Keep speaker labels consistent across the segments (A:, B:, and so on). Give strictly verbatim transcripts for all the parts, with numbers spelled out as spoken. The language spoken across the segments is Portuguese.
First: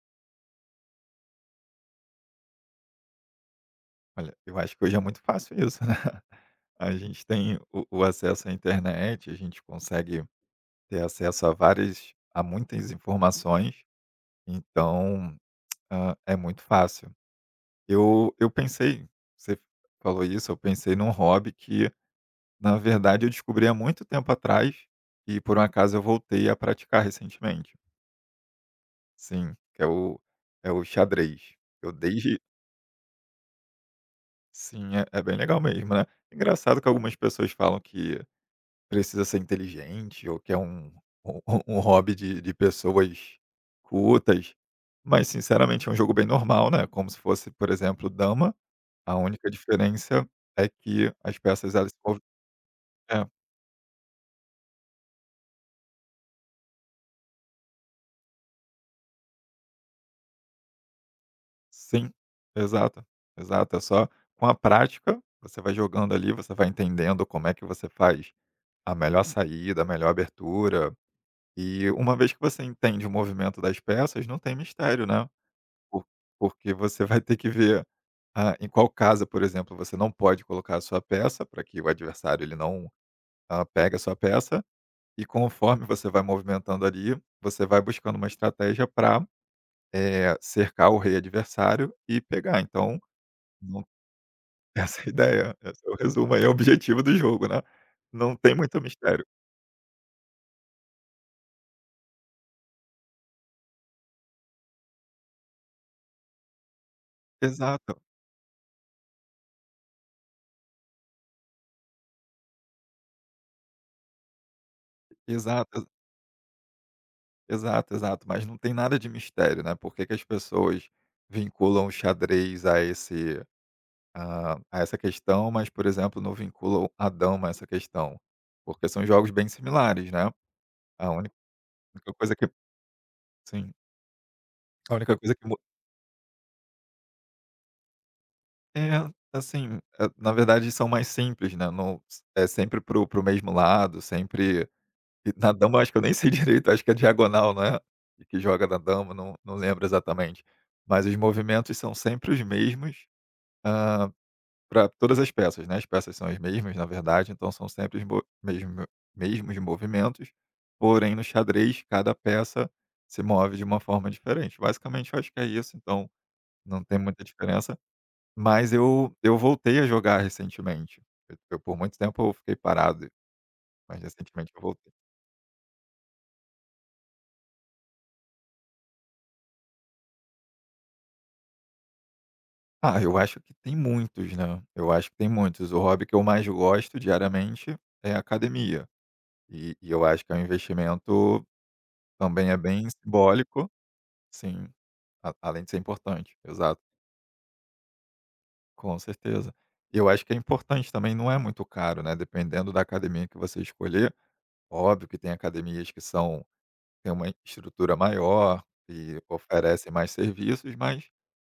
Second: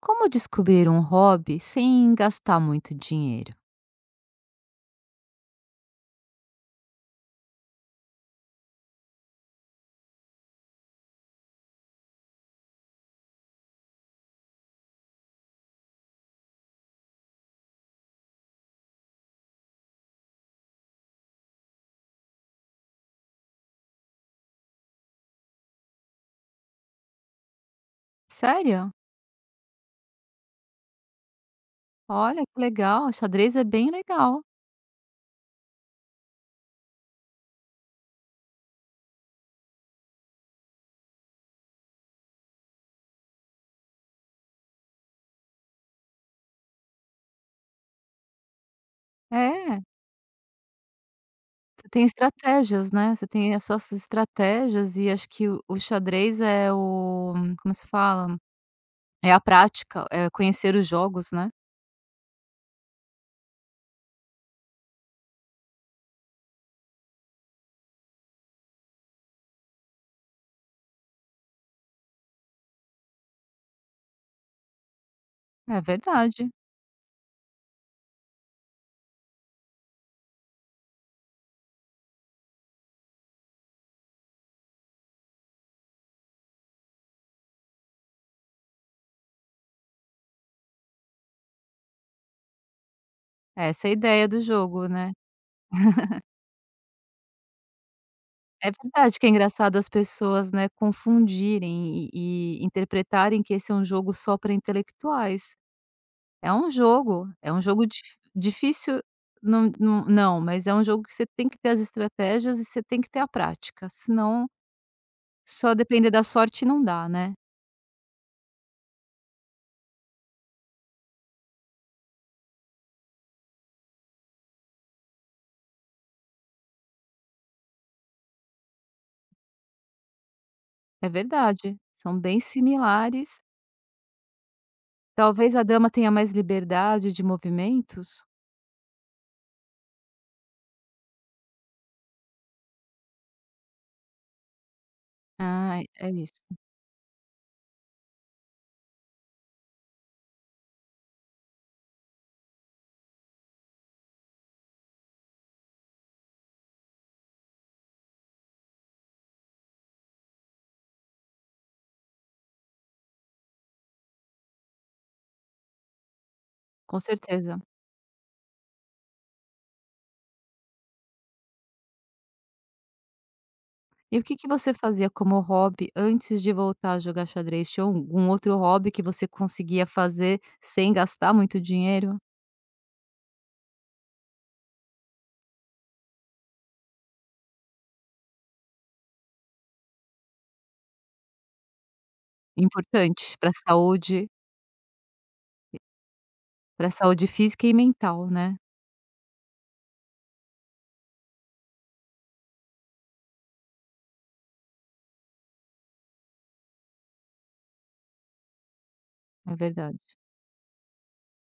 A: Como descobrir um hobby sem gastar muito dinheiro?
B: Olha, eu acho que hoje é muito fácil isso, né? A gente tem o, o acesso à internet, a gente consegue ter acesso a várias, a muitas informações, então ah, é muito fácil. Eu, eu pensei, você falou isso, eu pensei num hobby que, na verdade, eu descobri há muito tempo atrás e por um acaso eu voltei a praticar recentemente.
A: Sério?
B: Sim, que é o, é o xadrez. Eu desde.
A: Olha que legal, xadrez é bem legal.
B: Sim, é, é bem legal mesmo, né? Engraçado que algumas pessoas falam que precisa ser inteligente ou que é um um um hobby de de pessoas cultas, mas sinceramente é um jogo bem normal, né, como se fosse, por exemplo, dama, a única
A: É,
B: diferença é que as peças
A: você
B: elas se
A: tem
B: mov.
A: estratégias, né,
B: É,
A: você tem as suas estratégias e acho que o o xadrez é o como se fala? É a prática, é conhecer os jogos, né.
B: sim, exato, exato. É só com a prática, você vai jogando ali, você vai entendendo como é que você faz a melhor saída, a melhor abertura, e uma vez que você entende o movimento das peças, não tem mistério, né.
A: É
B: Por
A: verdade,
B: porque você vai ter que ver, ah, em qual casa, por exemplo, você não pode colocar a sua peça, para que o adversário ele não, ah, pegue a sua peça, e conforme você vai movimentando ali, você vai buscando uma estratégia para cercar o rei adversário e pegar. Então, não.
A: essa é a ideia do jogo,
B: Essa é a
A: né.
B: ideia, esse é o resumo aí, é o objetivo do jogo, né. Não tem
A: É
B: muito
A: verdade
B: mistério.
A: que é engraçado as pessoas, né, confundirem e e interpretarem que esse é um jogo só para intelectuais. É um jogo, é um jogo
B: Exato,
A: dif difícil não não não, mas é um jogo que você tem que ter as estratégias e você tem que ter a prática, senão só
B: exato,
A: depender da sorte não dá, né.
B: exato, exato. Mas não tem nada de mistério, né. Por que que as pessoas vinculam o xadrez a esse, a a essa questão, mas, por exemplo, não vinculam Adão a essa questão, porque são jogos bem similares, né.
A: É
B: A única
A: verdade,
B: única
A: são
B: coisa
A: bem
B: que.
A: similares.
B: Sim, a única coisa que mu.
A: Talvez a dama tenha mais liberdade de movimentos?
B: É, assim, eh, na verdade são mais simples, né, não é sempre pro pro mesmo lado, sempre. E na dama
A: Ah,
B: acho que eu
A: é
B: nem sei
A: isso,
B: direito, acho que é diagonal, né? E que joga na dama, não não lembro exatamente. Mas os movimentos são sempre os mesmos, ah, para todas as peças, né, as peças são as mesmas, na verdade, então são sempre os mo mesmo mesmos movimentos, porém no xadrez cada peça se move de uma forma diferente. Basicamente eu acho que é isso, então não tem
A: com
B: muita
A: certeza.
B: diferença, mas eu eu voltei a jogar recentemente. Eu eu por muito tempo eu fiquei parado, mas
A: E o que que
B: recentemente eu
A: você
B: voltei.
A: fazia como hobby antes de voltar a jogar xadrez? Tinha algum outro hobby que você conseguia fazer sem gastar muito dinheiro?
B: Ah, eu acho que tem muitos, né, eu acho que tem muitos. O hobby que eu mais gosto diariamente é a academia, e e eu acho que é um investimento, também é bem
A: Importante para
B: simbólico.
A: a saúde.
B: Sim, a além de ser importante, exato,
A: Pra saúde física e mental, né,
B: com certeza. Eu acho que é importante também, não é muito caro, né, dependendo da academia que você escolher, óbvio que tem academias que são têm uma estrutura maior e
A: é
B: oferecem
A: verdade.
B: mais serviços, mas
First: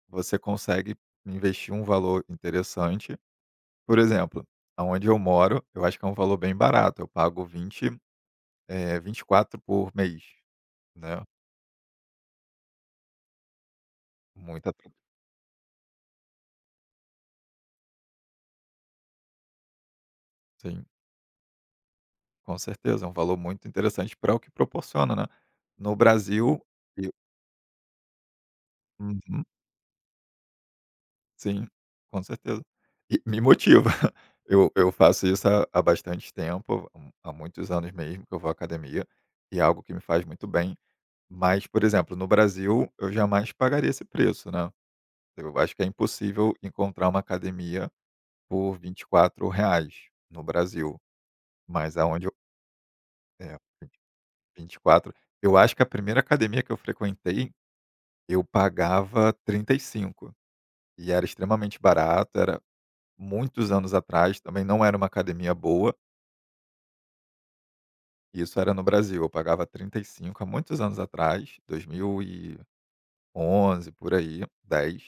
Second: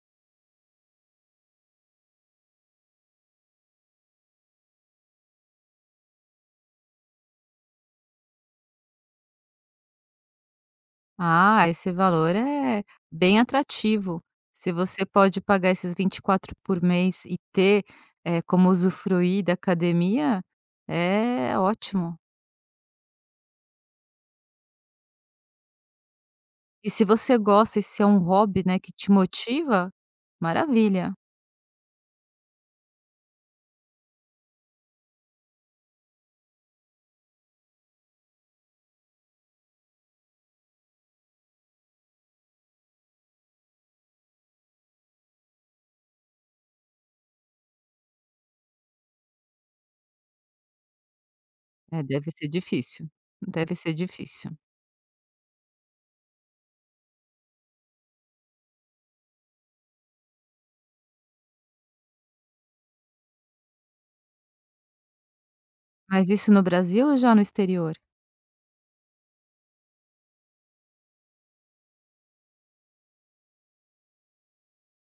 B: você consegue investir um valor interessante. Por exemplo, aonde eu moro, eu acho que é um valor bem barato, eu pago vinte eh, vinte e quatro por mês, né,
A: Ah, esse valor é bem atrativo. Se
B: muita.
A: você pode pagar esses vinte e quatro por mês e ter, eh, como usufruir da academia,
B: Sim.
A: é ótimo.
B: Com certeza, é um valor muito interessante para o que proporciona, né. No Brasil
A: E se
B: e
A: você gosta e se é um hobby, né, que te
B: uhum,
A: motiva, maravilha.
B: sim, com certeza. E me motiva. Eu eu faço isso há há bastante tempo, hum, há muitos anos mesmo que eu vou à academia, e é algo que me faz muito bem. Mas, por exemplo, no Brasil, eu jamais pagaria esse preço, né. Eu acho que é impossível encontrar uma academia por vinte e quatro reais no Brasil, mas
A: É,
B: aonde
A: deve
B: eu,
A: ser difícil,
B: é,
A: deve ser difícil.
B: vinte e quatro. Eu acho que a primeira academia que eu frequentei, eu pagava trinta e cinco e cinco, e era extremamente barato, era muitos anos atrás, também não era uma academia boa,
A: Mas isso no Brasil ou já no exterior?
B: e isso era no Brasil, eu pagava trinta e cinco há muitos anos atrás, dois mil e onze por aí, dez,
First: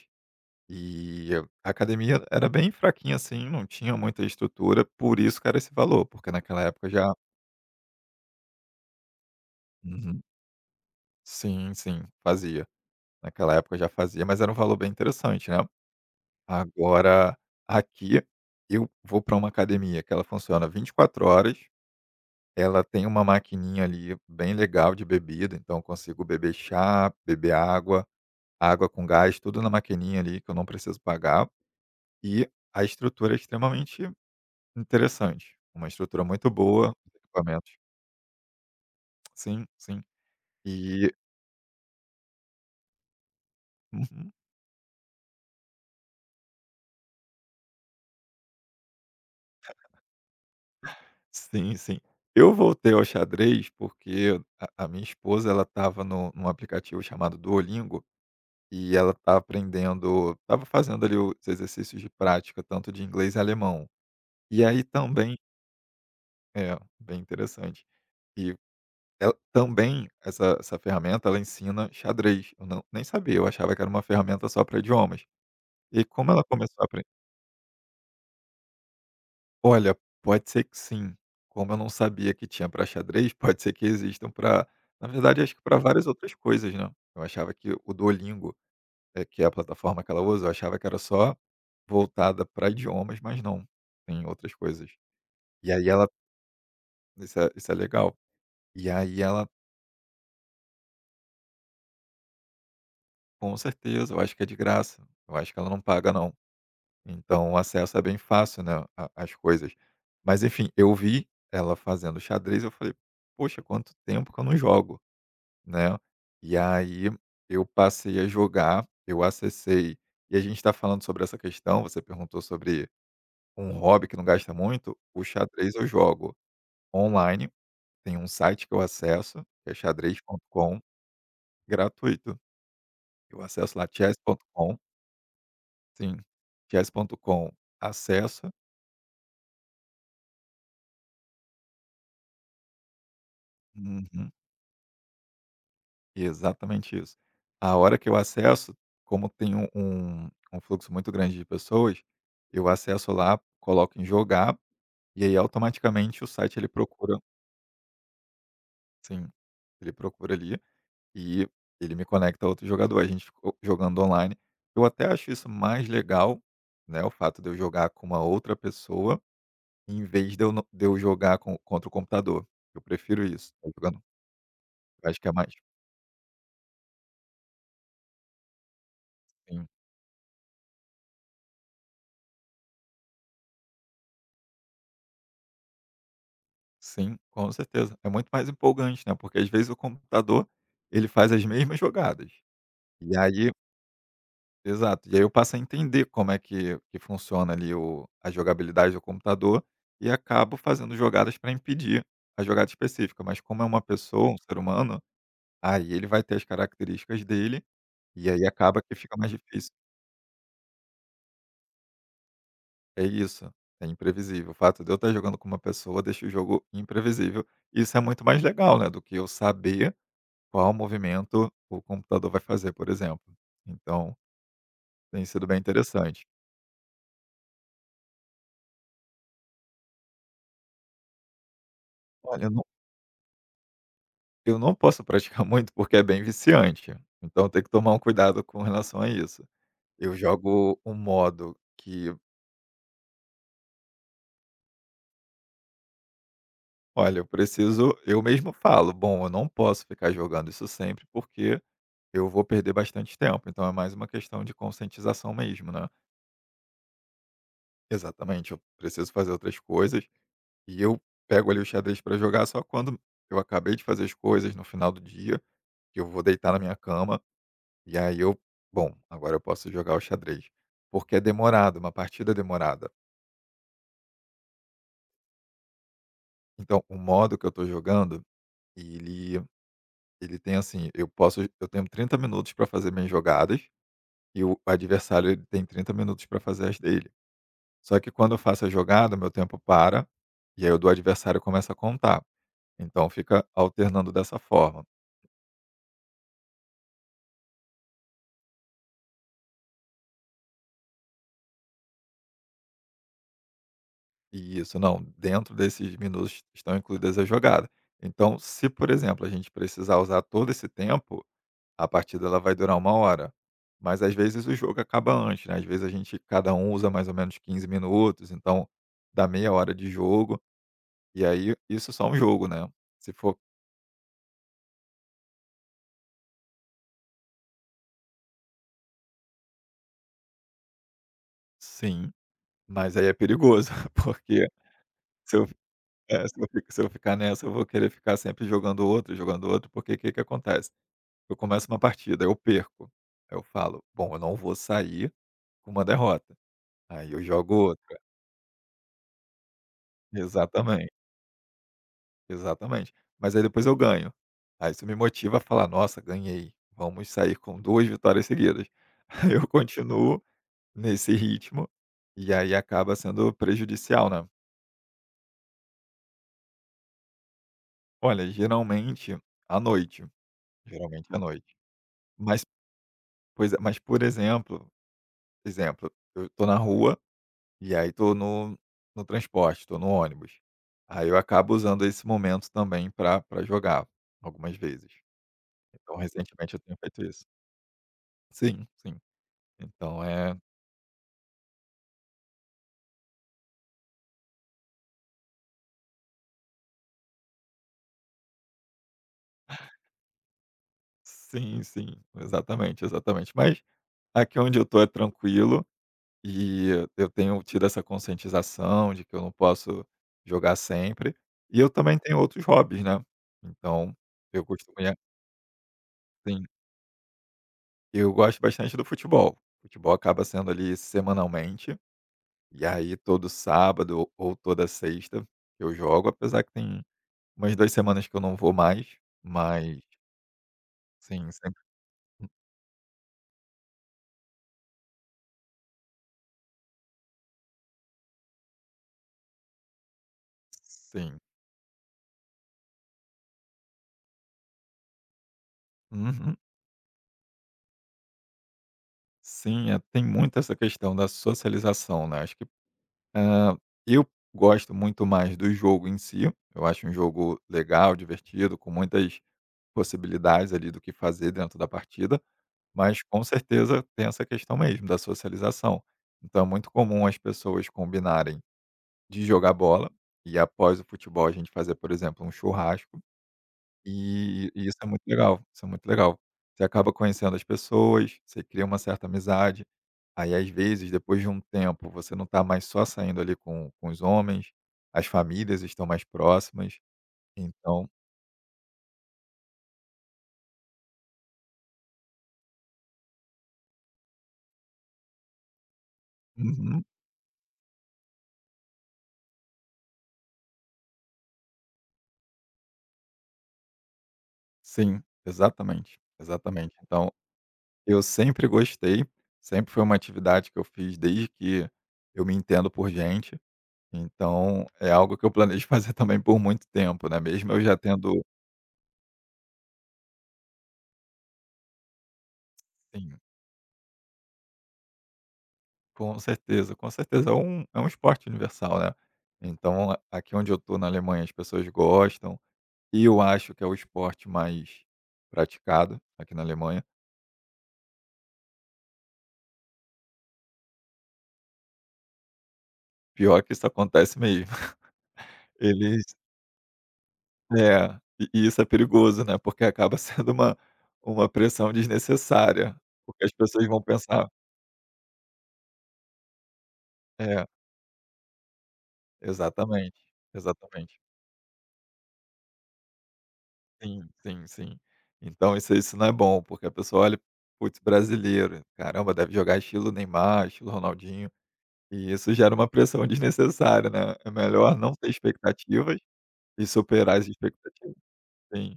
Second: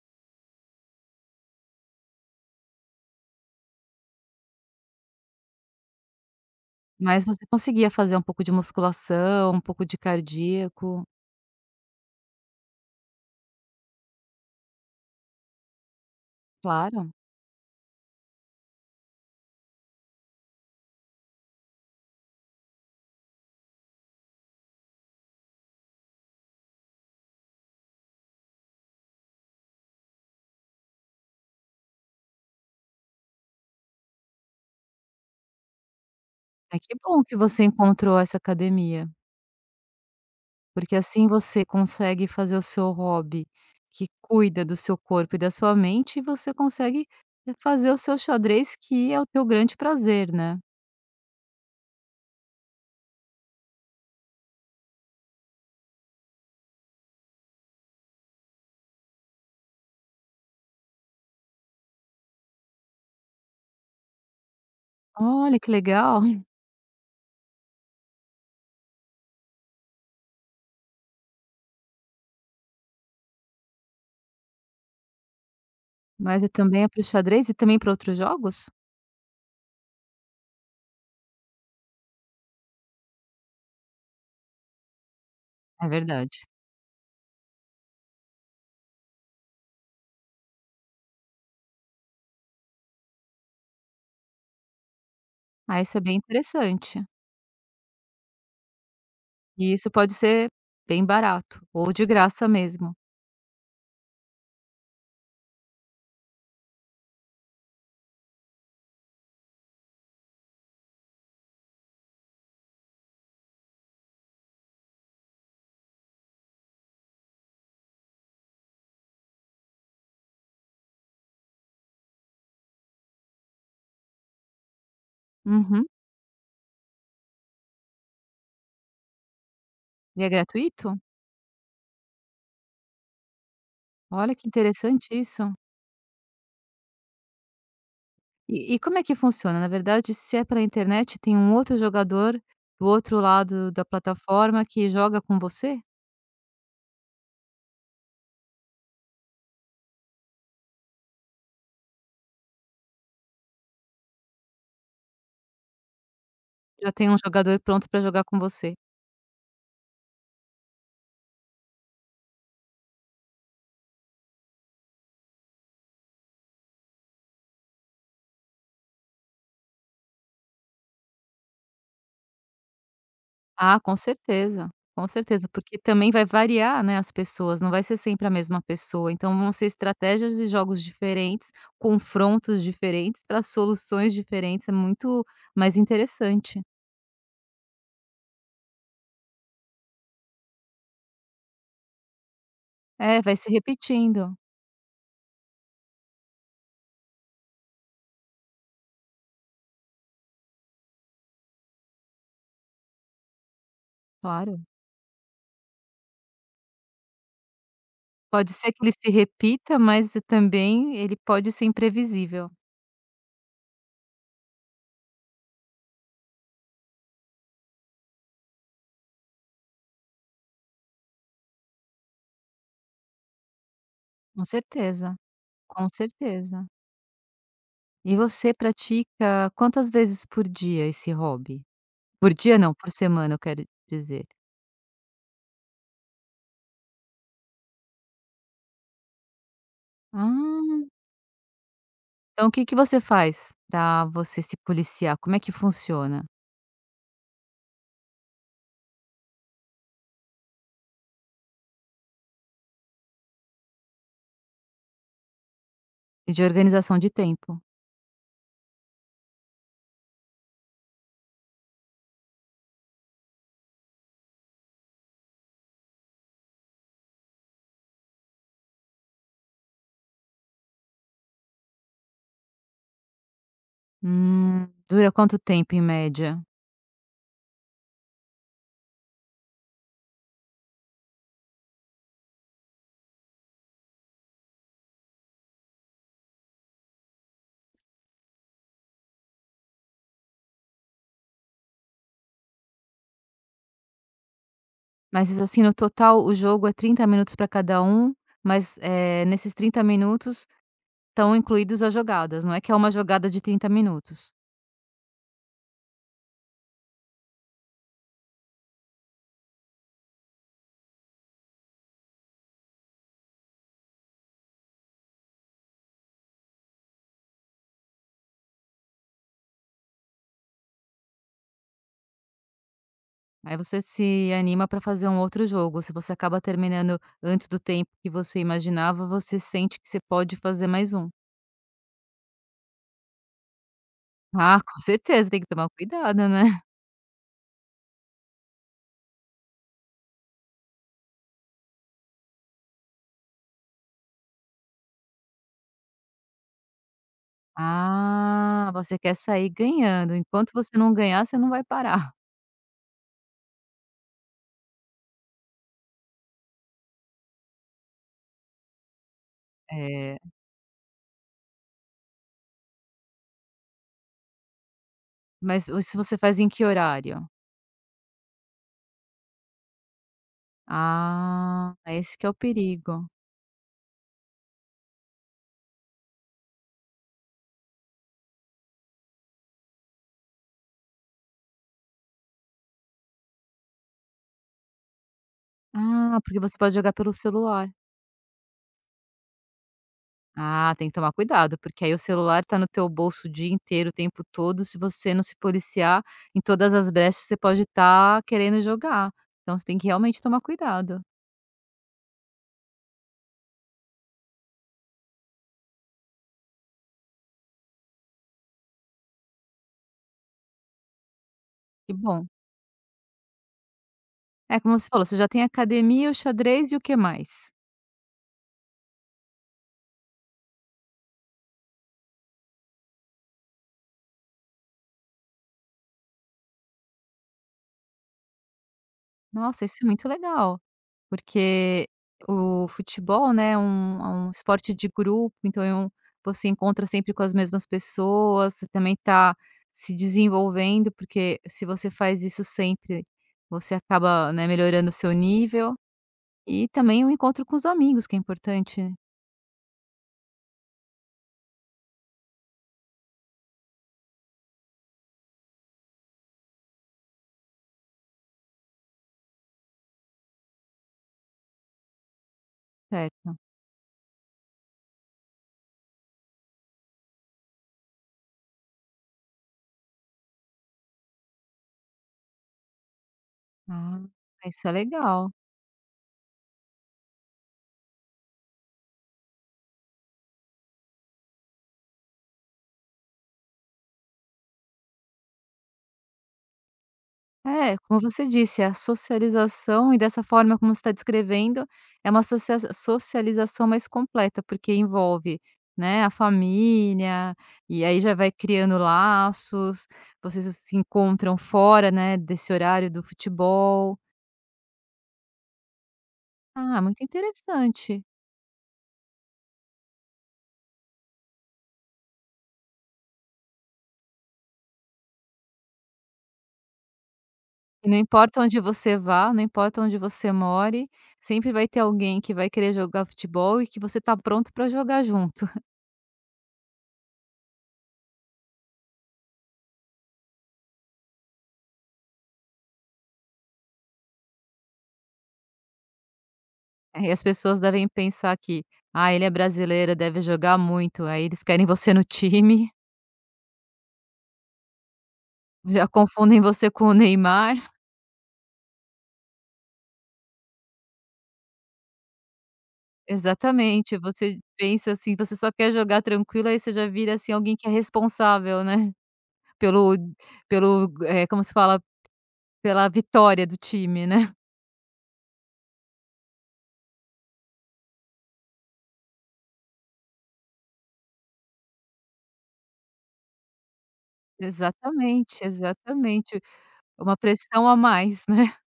B: e a academia era bem fraquinha assim, não tinha muita estrutura, por isso que era esse valor, porque naquela época já.
A: Mas você conseguia fazer um pouco de musculação, um pouco de
B: Uhum.
A: cardíaco?
B: Sim, sim, fazia. Naquela época já fazia, mas era um valor bem interessante, né?
A: Claro.
B: Agora, aqui eu vou para uma academia que ela funciona vinte e quatro horas, ela tem uma maquininha ali bem legal de bebida, então eu consigo beber chá, beber água, água com gás, tudo na maquininha ali que eu não preciso pagar, e a estrutura é extremamente interessante, uma estrutura muito
A: Ai,
B: boa,
A: que
B: os
A: bom que você
B: equipamentos.
A: encontrou essa academia,
B: Sim, sim.
A: porque
B: E
A: assim você consegue fazer o seu hobby que
B: uhum,
A: cuida do seu corpo e da sua mente, e você consegue fazer o seu xadrez, que é o teu grande prazer, né.
B: sim, sim. Eu voltei ao xadrez porque a a minha esposa ela estava no num aplicativo chamado Duolingo. E ela tá aprendendo estava fazendo ali os exercícios de prática, tanto de inglês e alemão. E aí também
A: Olha, que legal.
B: é, bem interessante. E ela também essa essa ferramenta, ela ensina xadrez. Eu não nem sabia, eu achava que era uma ferramenta só para idiomas. E como
A: Mas
B: ela
A: é
B: começou
A: também
B: a
A: é para o
B: aprender,
A: xadrez e também para outros jogos?
B: olha, pode ser que sim. Como eu não sabia que tinha para xadrez, pode ser que existam para. Na verdade, acho que para
A: É
B: várias outras
A: verdade.
B: coisas, né. Eu achava que o Duolingo, é, que é a plataforma que ela usa, eu achava que era só voltada para idiomas, mas não, tem outras coisas. E
A: Ah,
B: aí
A: isso é
B: ela.
A: bem interessante.
B: Isso é isso é legal. E aí ela,
A: E isso pode ser bem barato, ou de graça mesmo.
B: com certeza, eu acho que é de graça, eu acho que ela não paga não. Então o acesso é bem fácil, né, a às coisas. Mas enfim, eu vi ela fazendo xadrez, eu falei: "Poxa, quanto tempo que eu não jogo", né. E aí eu passei a jogar, eu acessei e a gente está falando sobre essa questão, você perguntou sobre um hobby que não gasta muito. O xadrez eu
A: Uhum.
B: jogo online, tem um site que eu acesso, que é
A: E é
B: xadrez ponto com,
A: gratuito?
B: gratuito. Eu acesso lá
A: Olha, que
B: chess ponto com,
A: interessante isso.
B: sim, chess ponto com, acesso.
A: E e como é que funciona? Na verdade, se é pela internet, tem um outro jogador do outro lado da
B: Uhum,
A: plataforma que joga com você?
B: exatamente isso. A hora que eu acesso, como tem um um um fluxo muito grande de pessoas, eu acesso lá, coloco em jogar, e aí automaticamente o site ele
A: Já tem um
B: procura.
A: jogador pronto para jogar com você?
B: Sim, ele procura ali. E ele me conecta a outro jogador, a gente ficou jogando online. Eu até acho isso mais legal, né, o fato de eu jogar com uma outra pessoa, em vez de eu no de eu jogar com contra o computador. Eu prefiro isso. Tô
A: Ah, com
B: jogando,
A: certeza, com
B: eu acho que é
A: certeza,
B: mais.
A: porque também vai variar, né, as pessoas, não vai ser sempre a mesma pessoa, então vão
B: Sim,
A: ser estratégias e jogos diferentes, confrontos diferentes para soluções diferentes, é muito mais interessante.
B: sim, com certeza. É muito mais empolgante, né, porque às vezes o computador, ele faz as mesmas jogadas. E
A: É, vai se
B: aí.
A: repetindo,
B: Exato. E aí eu passo a entender como é que que funciona ali o a jogabilidade do computador e acabo fazendo jogadas para impedir a jogada específica, mas como é uma pessoa, um ser
A: claro.
B: humano, aí ele vai ter as características dele, e aí
A: Pode ser
B: acaba
A: que ele
B: que
A: se
B: fica mais difícil.
A: repita, mas também ele pode ser imprevisível.
B: É isso, é imprevisível. O fato de eu estar jogando com uma pessoa deixa o jogo imprevisível. Isso é muito mais legal, né, do que eu saber qual movimento o computador vai fazer, por exemplo. Então,
A: Com certeza,
B: tem sido bem
A: com
B: interessante.
A: certeza. E você pratica quantas vezes por dia esse hobby? Por
B: Olha,
A: dia não, por semana eu quero dizer.
B: eu não posso praticar muito, porque é bem viciante, então tem que tomar um cuidado com relação a isso. Eu jogo
A: Ah,
B: um modo que,
A: então o que que você faz para você se policiar? Como é que funciona?
B: olha, eu preciso eu mesmo falo: "Bom, eu não posso ficar jogando isso sempre, porque eu vou perder bastante tempo", então é mais uma questão de conscientização mesmo, né.
A: E de organização de tempo?
B: Exatamente, eu preciso fazer outras coisas, e eu pego ali o xadrez para jogar só quando eu acabei de fazer as coisas, no final do dia, que eu vou deitar na minha cama. E aí eu: "Bom, agora eu posso jogar o xadrez", porque é demorado, uma partida é demorada.
A: Hum, dura quanto tempo em média?
B: Então o modo que eu tô jogando, ele ele tem assim, eu posso eu tenho trinta minutos para fazer minhas jogadas e o adversário ele tem trinta minutos para fazer as dele. Só que quando eu faço a jogada, meu tempo para, e aí o do adversário começa a contar. Então fica alternando dessa forma.
A: Mas isso assim, no total o jogo é trinta minutos para cada um, mas, eh, nesses trinta minutos estão incluídos as jogadas, não é que é uma jogada de trinta minutos?
B: E isso não, dentro desses minutos estão incluídas as jogadas. Então se, por exemplo, a gente precisar usar todo esse tempo, a partida ela vai durar uma hora, mas às vezes o jogo acaba antes, né, às vezes a gente cada um usa mais ou menos quinze minutos, então dá meia hora de jogo, e aí isso só um jogo, né. Se for.
A: Aí você se anima para fazer um outro jogo. Se você acaba terminando antes do tempo que você imaginava, você sente que você pode fazer mais um.
B: Sim, mas aí é perigoso, porque
A: Ah, com certeza,
B: se
A: tem
B: eu,
A: que tomar
B: é,
A: cuidado,
B: se eu fi
A: né.
B: se eu ficar nessa, eu vou querer ficar sempre jogando outro, jogando outro, porque o que que acontece? Eu começo uma partida, eu perco, aí eu falo: "Bom, eu não vou sair com uma derrota", aí eu jogo outra.
A: Ah, você quer sair ganhando. Enquanto você
B: Exatamente.
A: não ganhar, você não vai parar.
B: Exatamente. Mas aí depois eu ganho. Aí isso me motiva a falar: "Nossa, ganhei, vamos sair com duas vitórias seguidas". Aí eu
A: É.
B: continuo nesse ritmo, e aí acaba sendo prejudicial, né.
A: Mas se você faz em que horário?
B: Olha, geralmente à noite, geralmente à Hum. noite.
A: Ah, esse que é o
B: Mas,
A: perigo.
B: pois é, mas por exemplo exemplo, eu tô na rua, e aí tô no no transporte, tô no ônibus. Aí eu acabo usando esse momento também para pra jogar, algumas vezes. Então
A: Ah, porque
B: recentemente
A: você
B: eu
A: pode
B: tenho
A: jogar
B: feito
A: pelo
B: isso.
A: celular.
B: Sim, sim. Então é,
A: Ah, tem que tomar cuidado, porque aí o celular tá no teu bolso o dia inteiro, o tempo todo, se você não se policiar, em todas as brechas você pode estar querendo jogar. Então você tem que realmente tomar cuidado.
B: sim, sim, exatamente, exatamente. Mas aqui onde eu tô é tranquilo e eu tenho tido essa conscientização de que eu não posso jogar sempre. E eu
A: Que
B: também tenho
A: bom.
B: outros hobbies, né. Então eu
A: É,
B: costumo
A: como
B: ir
A: você
B: a.
A: falou, você já tem a academia, o xadrez e o que mais?
B: Eu gosto bastante do futebol. Futebol acaba sendo ali semanalmente, e aí todo sábado ou toda sexta eu jogo, apesar que tem umas duas semanas que eu não vou mais,
A: Nossa, isso
B: mas
A: é muito legal.
B: sim, sempre.
A: Porque o futebol, né, é um é um esporte de grupo, então é um- você encontra sempre com as mesmas pessoas, você também tá se desenvolvendo,
B: Sim.
A: porque se você faz isso sempre, você acaba, né, melhorando o seu nível
B: Uhum.
A: e também o encontro com os amigos que é importante, né,
B: Sim, é, tem muito essa questão da socialização, né? Acho que ah, eu gosto muito mais do jogo em si. Eu acho um jogo legal, divertido, com muitas possibilidades ali do que fazer dentro da partida, mas com
A: certo?
B: certeza tem essa questão mesmo da socialização. Então é muito comum as pessoas combinarem de jogar bola e após o futebol a gente fazer, por exemplo, um churrasco.
A: Ah.
B: E, e
A: Isso é
B: isso é muito
A: legal.
B: legal, isso é muito legal. Você acaba conhecendo as pessoas, você cria uma certa amizade. Aí, às vezes, depois de um tempo, você não está mais só saindo ali com com os homens, as famílias estão mais próximas,
A: É,
B: então.
A: como você disse, a socialização e dessa forma como você está descrevendo, é uma socia socialização mais completa, porque envolve, né, a
B: Uhum.
A: família, e aí já vai criando laços, vocês se encontram fora, né, desse horário do futebol.
B: Sim, exatamente, exatamente.
A: Ah, muito
B: Então, eu
A: interessante.
B: sempre gostei, sempre foi uma atividade que eu fiz desde que eu me entendo por gente, então é algo que eu planejo fazer também por muito tempo, né, mesmo eu já
A: E não
B: tendo.
A: importa onde você vá, não importa onde você more, sempre vai ter alguém que vai querer jogar
B: Sim,
A: futebol e que você tá pronto para jogar junto.
B: com certeza, com certeza. É um é um esporte universal, né. Então, a- aqui onde eu tô, na Alemanha, as pessoas gostam. E eu acho que é o esporte mais praticado aqui na Alemanha.
A: É, e as pessoas devem pensar que: "Ah, ele é brasileiro, deve jogar muito", aí eles querem você no time,
B: Pior que isso acontece mesmo.
A: já
B: Eles,
A: confundem você com o Neymar.
B: é, e e isso é perigoso, né, porque acaba sendo uma uma pressão desnecessária, porque as pessoas vão
A: Exatamente,
B: pensar.
A: você pensa assim, você só quer jogar tranquilo, aí você já vira, assim,
B: É,
A: alguém que é responsável, né, pelo
B: exatamente,
A: pelo,
B: exatamente.
A: eh, como se fala? Pela vitória do time,
B: Sim,
A: né.
B: sim, sim. Então isso isso não é bom, porque a pessoa olha: "Putz, brasileiro, caramba, deve jogar estilo Neymar, estilo Ronaldinho", e isso gera uma pressão desnecessária, né. É melhor não ter
A: Exatamente,
B: expectativas
A: exatamente.
B: e
A: Uma
B: superar as
A: pressão a
B: expectativas.
A: mais, né.
B: Sim.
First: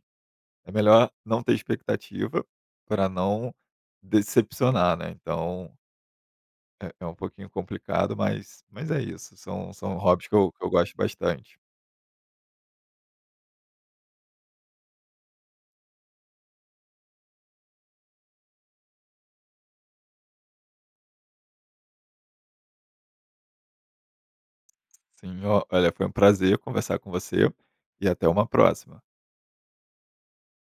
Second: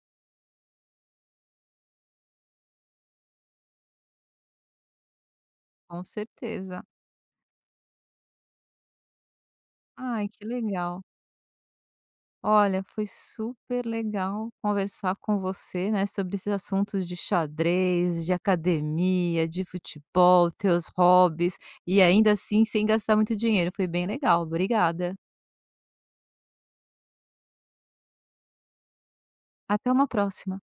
B: É melhor não ter expectativa para não decepcionar, né, então
A: Com certeza.
B: é é um pouquinho complicado, mas mas é isso, são são hobbies
A: Ai,
B: que
A: que
B: eu que eu gosto
A: legal.
B: bastante.
A: Olha, foi super legal conversar com você, né, sobre esses assuntos de xadrez, de academia, de futebol, teus hobbies e ainda assim sem gastar muito dinheiro. Foi bem legal. Obrigada.
B: Sim, ó, olha, foi um prazer conversar com você e até uma próxima.
A: Até uma próxima.